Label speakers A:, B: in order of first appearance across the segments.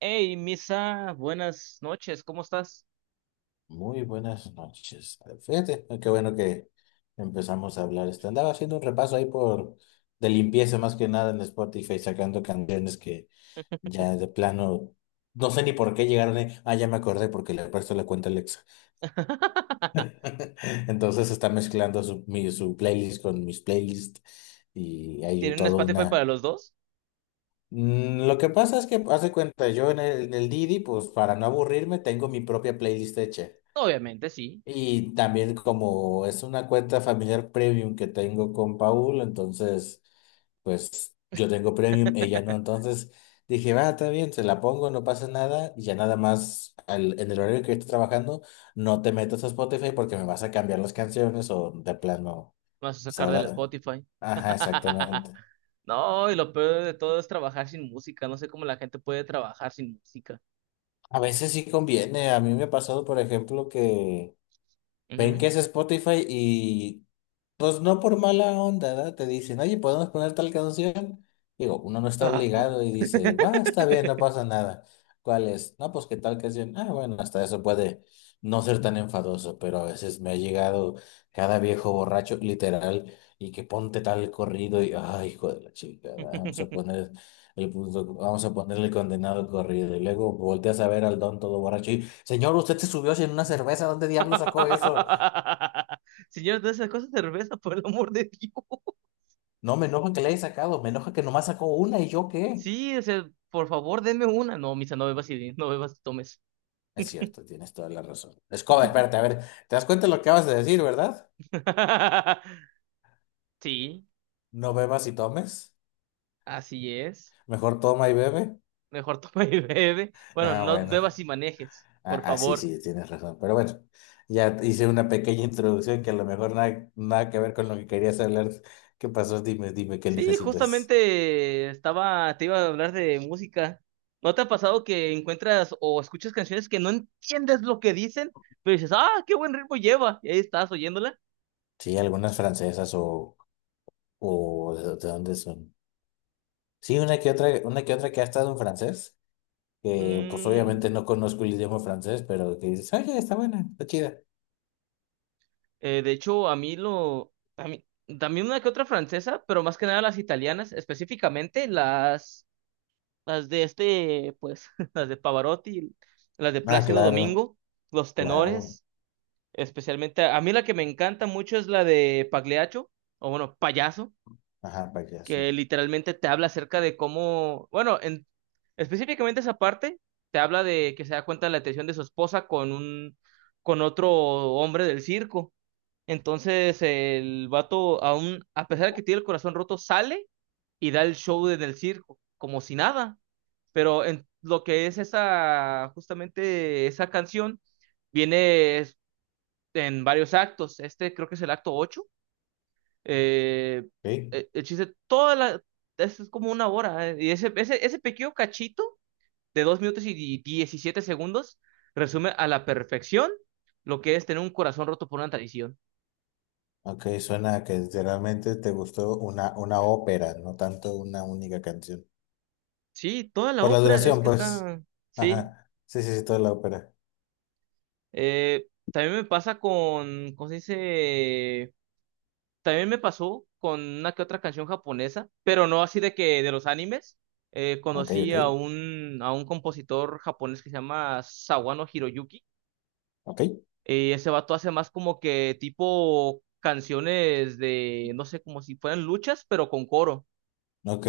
A: Hey, Misa, buenas noches, ¿cómo estás?
B: Muy buenas noches. Fíjate, qué bueno que empezamos a hablar. Andaba haciendo un repaso ahí por de limpieza más que nada en Spotify, sacando canciones que ya de plano no sé ni por qué llegaron ahí. Ah, ya me acordé porque le presto la cuenta a Alexa. Entonces está mezclando su playlist con mis playlists y hay
A: ¿Tienen un
B: todo
A: Spotify
B: una.
A: para los dos?
B: Lo que pasa es que, hace cuenta, yo en el Didi, pues para no aburrirme, tengo mi propia playlist hecha.
A: Obviamente, sí.
B: Y también como es una cuenta familiar premium que tengo con Paul, entonces, pues yo tengo premium, ella no.
A: Me
B: Entonces dije, va, está bien, se la pongo, no pasa nada. Y ya nada más en el horario que yo estoy trabajando, no te metas a Spotify porque me vas a cambiar las canciones o de plano.
A: vas a
B: pues,
A: sacar del
B: ahora-
A: Spotify.
B: Ajá, exactamente.
A: No, y lo peor de todo es trabajar sin música. No sé cómo la gente puede trabajar sin música.
B: A veces sí conviene. A mí me ha pasado, por ejemplo, que ven que
A: Ujú.
B: es Spotify y pues no por mala onda, ¿verdad? Te dicen, oye, ¿podemos poner tal canción? Digo, uno no está
A: Ah.
B: obligado y dice, va, está bien, no pasa nada. ¿Cuál es? No, pues qué tal canción. Ah, bueno, hasta eso puede no ser tan enfadoso, pero a veces me ha llegado cada viejo borracho, literal, y que ponte tal corrido y, ay, hijo de la chica, vamos a poner el punto, vamos a ponerle el condenado corrido. Y luego volteas a ver al don todo borracho y, señor, usted se subió sin una cerveza, ¿dónde diablo sacó eso?
A: Señor, de esas cosas cerveza, por el amor de Dios.
B: No, me enoja que le haya sacado, me enoja que nomás sacó una y yo qué.
A: Sí, o sea, por favor, denme una. No, Misa, no bebas y no bebas y tomes.
B: Es cierto, tienes toda la razón. Escoba, espérate, a ver, ¿te das cuenta de lo que acabas de decir, verdad?
A: Sí.
B: No bebas y tomes.
A: Así es.
B: Mejor toma y bebe.
A: Mejor toma y bebe. Bueno,
B: Ah,
A: no bebas
B: bueno.
A: y manejes,
B: Ah,
A: por
B: ah, sí,
A: favor.
B: sí, tienes razón. Pero bueno, ya hice una pequeña introducción que a lo mejor nada, nada que ver con lo que querías hablar. ¿Qué pasó? Dime, dime, ¿qué
A: Sí,
B: necesitas?
A: justamente te iba a hablar de música. ¿No te ha pasado que encuentras o escuchas canciones que no entiendes lo que dicen, pero dices, ah, qué buen ritmo lleva? Y ahí estás oyéndola.
B: Sí, algunas francesas o de dónde son. Sí, una que otra que ha estado en francés, que pues
A: Mm,
B: obviamente no conozco el idioma francés, pero que dices, oye, está buena, está chida.
A: de hecho, a mí, también una que otra francesa, pero más que nada las italianas, específicamente las... Las de este, pues, las de Pavarotti, las de
B: Ah,
A: Plácido
B: claro,
A: Domingo, los
B: claro.
A: tenores, especialmente. A mí la que me encanta mucho es la de Pagliaccio, o bueno, Payaso,
B: Ajá, payaso.
A: que literalmente te habla acerca de cómo, bueno, específicamente esa parte, te habla de que se da cuenta de la atención de su esposa con con otro hombre del circo. Entonces el vato, aún, a pesar de que tiene el corazón roto, sale y da el show en el circo, como si nada, pero en lo que es esa, justamente esa canción, viene en varios actos. Este creo que es el acto 8. Eh,
B: Ok,
A: el chiste, es como una hora. Y ese pequeño cachito de 2 minutos y 17 segundos resume a la perfección lo que es tener un corazón roto por una tradición.
B: ok, suena que literalmente te gustó una ópera, no tanto una única canción.
A: Sí, toda la
B: Por la
A: obra es
B: duración,
A: que
B: pues.
A: está. Sí.
B: Ajá, sí, sí, sí, toda la ópera.
A: También me pasa con, ¿cómo se dice? También me pasó con una que otra canción japonesa, pero no así de que de los animes.
B: Ok,
A: Conocí
B: ok,
A: a un compositor japonés que se llama Sawano Hiroyuki.
B: ok,
A: Ese vato hace más como que tipo canciones de, no sé, como si fueran luchas, pero con coro.
B: ok.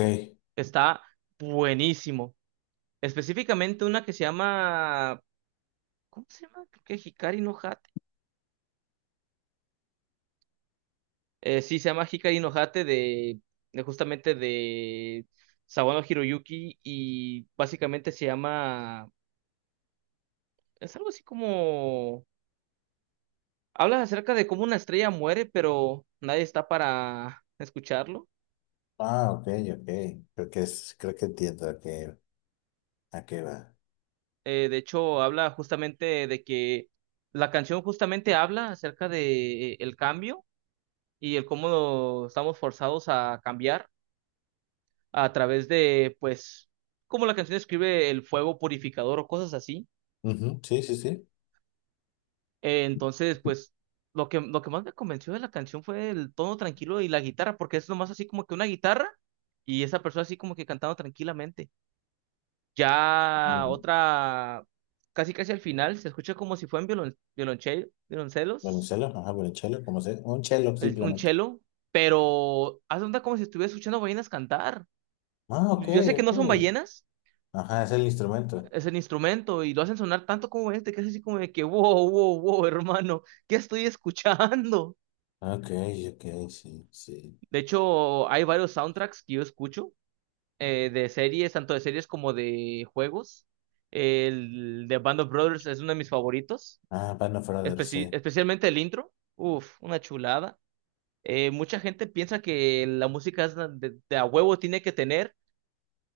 A: Está buenísimo. Específicamente una que se llama, ¿cómo se llama? Creo que Hikari no... sí, se llama Hikari no Hate de justamente de Sawano Hiroyuki, y básicamente se llama, es algo así como, habla acerca de cómo una estrella muere, pero nadie está para escucharlo.
B: Ah, ok, ok. Creo que entiendo a qué va.
A: De hecho, habla justamente de que la canción justamente habla acerca de el cambio, y el cómo estamos forzados a cambiar a través de, pues, como la canción describe el fuego purificador o cosas así.
B: Ujú, sí, sí, sí.
A: Entonces, pues, lo que más me convenció de la canción fue el tono tranquilo y la guitarra, porque es nomás así como que una guitarra y esa persona así como que cantando tranquilamente. Ya
B: Mm.
A: otra, casi casi al final, se escucha como si fueran violoncelos,
B: Violonchelo, ajá, violonchelo, como sea. Un chelo,
A: un
B: simplemente.
A: cello, pero haz de cuenta como si estuviera escuchando ballenas cantar.
B: Ah, ok,
A: Yo sé que
B: ok.
A: no son ballenas,
B: Ajá, es el instrumento.
A: es el instrumento y lo hacen sonar tanto como este, que es así como de que, wow, wow, wow, hermano, ¿qué estoy escuchando?
B: Ok, ok, sí, sí.
A: De hecho, hay varios soundtracks que yo escucho, de series, tanto de series como de juegos. El de Band of Brothers es uno de mis favoritos,
B: Ah, Band of Brothers, sí.
A: especialmente el intro. Uf, una chulada. Mucha gente piensa que la música es la de a huevo tiene que tener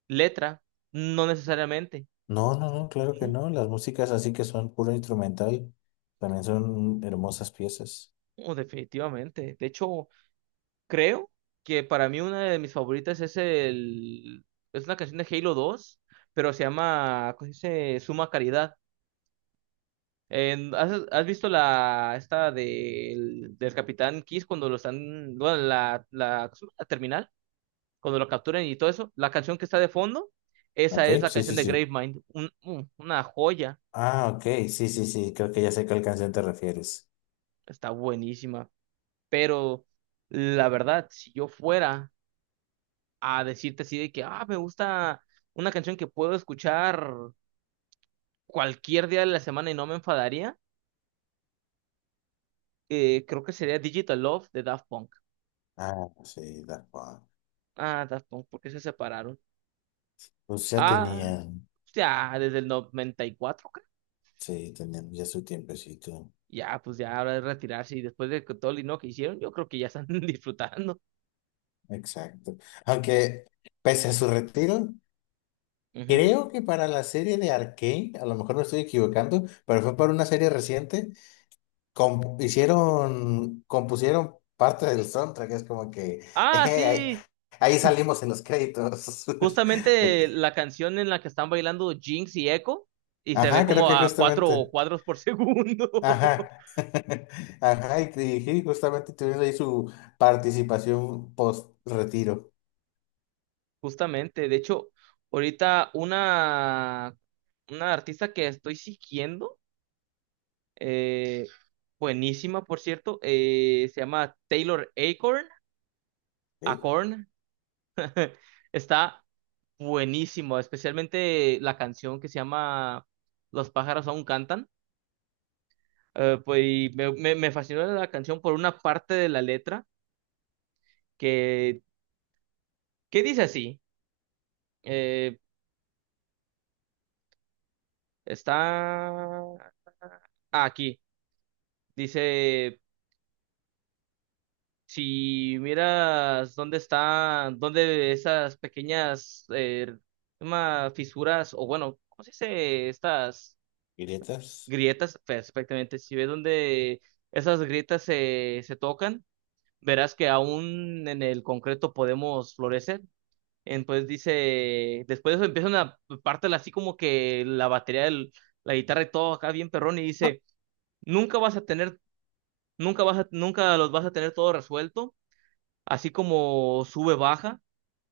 A: letra, no necesariamente.
B: No, no, no, claro que no. Las músicas así que son puro instrumental también son hermosas piezas.
A: No, definitivamente. De hecho, creo que para mí una de mis favoritas es una canción de Halo 2, pero se llama, ¿cómo se dice? Suma Caridad. ¿Has visto la esta del Capitán Kiss cuando lo están, bueno, la terminal, cuando lo capturan y todo eso? La canción que está de fondo, esa
B: Ok,
A: es la
B: sí,
A: canción
B: sí,
A: de
B: sí.
A: Gravemind, una joya,
B: Ah, ok, sí, sí, sí. Creo que ya sé a qué canción te refieres.
A: está buenísima, pero la verdad, si yo fuera a decirte así de que, ah, me gusta una canción que puedo escuchar cualquier día de la semana y no me enfadaría, creo que sería Digital Love de Daft Punk.
B: Ah, sí, Daft Punk.
A: Ah, Daft Punk, ¿por qué se separaron?
B: Pues ya
A: Ah,
B: tenían,
A: ya desde el 94, creo.
B: sí, tenían ya su tiempecito.
A: Ya, pues ya ahora de retirarse y después de que todo el dinero que hicieron, yo creo que ya están disfrutando.
B: Exacto. Aunque, pese a su retiro,
A: Ujú.
B: creo que para la serie de Arcane, a lo mejor me estoy equivocando, pero fue para una serie reciente, compusieron parte del soundtrack, es como que
A: Ah,
B: ahí,
A: sí,
B: ahí salimos en los créditos. De
A: justamente
B: que-
A: la canción en la que están bailando Jinx y Echo y se ve
B: Ajá, creo
A: como
B: que
A: a cuatro
B: justamente.
A: cuadros por segundo.
B: Ajá. Ajá, y sí, justamente tuvieron ahí su participación post-retiro.
A: Justamente, de hecho, ahorita una artista que estoy siguiendo, eh, buenísima por cierto, se llama Taylor Acorn,
B: Ok,
A: Acorn, está buenísimo, especialmente la canción que se llama Los pájaros aún cantan. Pues y me fascinó la canción por una parte de la letra que, que dice así. Eh, Está aquí. Dice, si miras dónde esas pequeñas llama fisuras, o bueno, ¿cómo se dice? Estas
B: y letras.
A: grietas, perfectamente. Si ves dónde esas grietas se tocan, verás que aún en el concreto podemos florecer. Entonces dice, después de eso empieza una parte así como que la batería la guitarra y todo acá bien perrón, y dice, nunca vas a tener, nunca los vas a tener todo resuelto, así como sube, baja.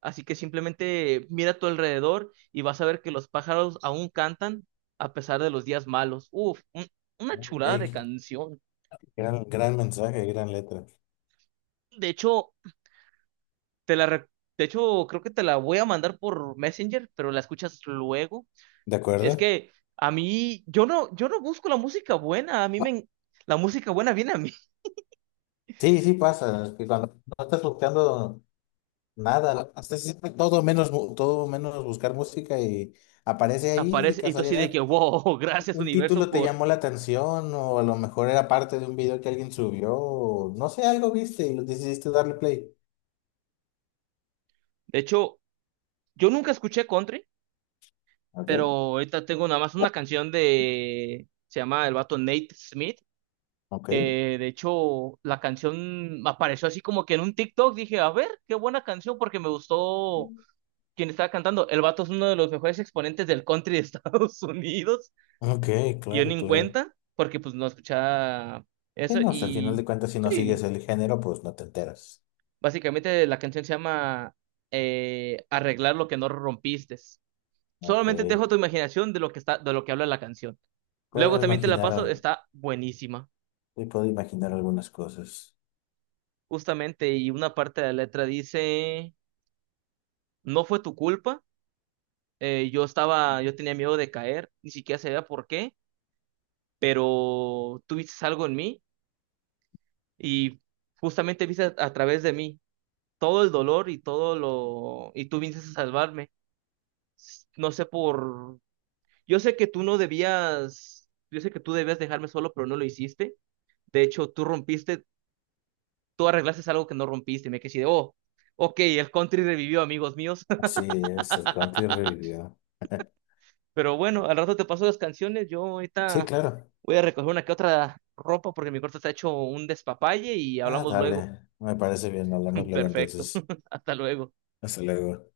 A: Así que simplemente mira a tu alrededor y vas a ver que los pájaros aún cantan a pesar de los días malos. Uf, una
B: Ok,
A: chulada de canción.
B: gran, gran mensaje, gran letra.
A: De hecho, Te la re- De hecho, creo que te la voy a mandar por Messenger, pero la escuchas luego.
B: ¿De
A: Es
B: acuerdo?
A: que a mí, yo no busco la música buena, a mí me... en- la música buena viene a mí.
B: Sí, sí pasa, que cuando no estás buscando nada, hasta siempre todo menos, todo menos buscar música y aparece ahí de
A: Aparece y tú así de que,
B: casualidad,
A: wow, gracias
B: un
A: universo
B: título te
A: por...
B: llamó la atención o a lo mejor era parte de un video que alguien subió, o no sé, algo viste y lo decidiste darle play.
A: De hecho, yo nunca escuché country, pero
B: Ok,
A: ahorita tengo nada más una canción de... Se llama el vato Nate Smith.
B: ok,
A: De hecho, la canción apareció así como que en un TikTok. Dije, a ver, qué buena canción porque me gustó quien estaba cantando, el vato es uno de los mejores exponentes del country de Estados Unidos.
B: ok,
A: Y yo ni
B: claro,
A: en
B: claro.
A: cuenta, porque pues no escuchaba
B: Sí,
A: eso.
B: no, o sea, al final
A: Y
B: de cuentas si no sigues
A: sí,
B: el género, pues no te enteras.
A: básicamente la canción se llama Arreglar lo que no rompiste.
B: Ok,
A: Solamente te dejo tu imaginación de lo que está, de lo que habla la canción. Luego
B: puedo
A: también te la
B: imaginar,
A: paso, está buenísima.
B: sí, puedo imaginar algunas cosas.
A: Justamente, y una parte de la letra dice, no fue tu culpa. Yo estaba, yo tenía miedo de caer, ni siquiera sabía por qué, pero tuviste algo en mí, y justamente viste a través de mí todo el dolor y todo lo... y tú viniste a salvarme. No sé por... Yo sé que tú no debías, yo sé que tú debías dejarme solo, pero no lo hiciste. De hecho, tú rompiste, tú arreglaste algo que no rompiste. Y me quedé así de, oh, ok, el country revivió, amigos míos.
B: Así es, el country revivió.
A: Pero bueno, al rato te paso las canciones. Yo
B: Sí,
A: ahorita
B: claro.
A: voy a recoger una que otra ropa porque mi cuarto está hecho un despapalle y
B: Ah,
A: hablamos luego.
B: dale, me parece bien, hablamos luego
A: Perfecto.
B: entonces.
A: Hasta luego.
B: Hasta luego.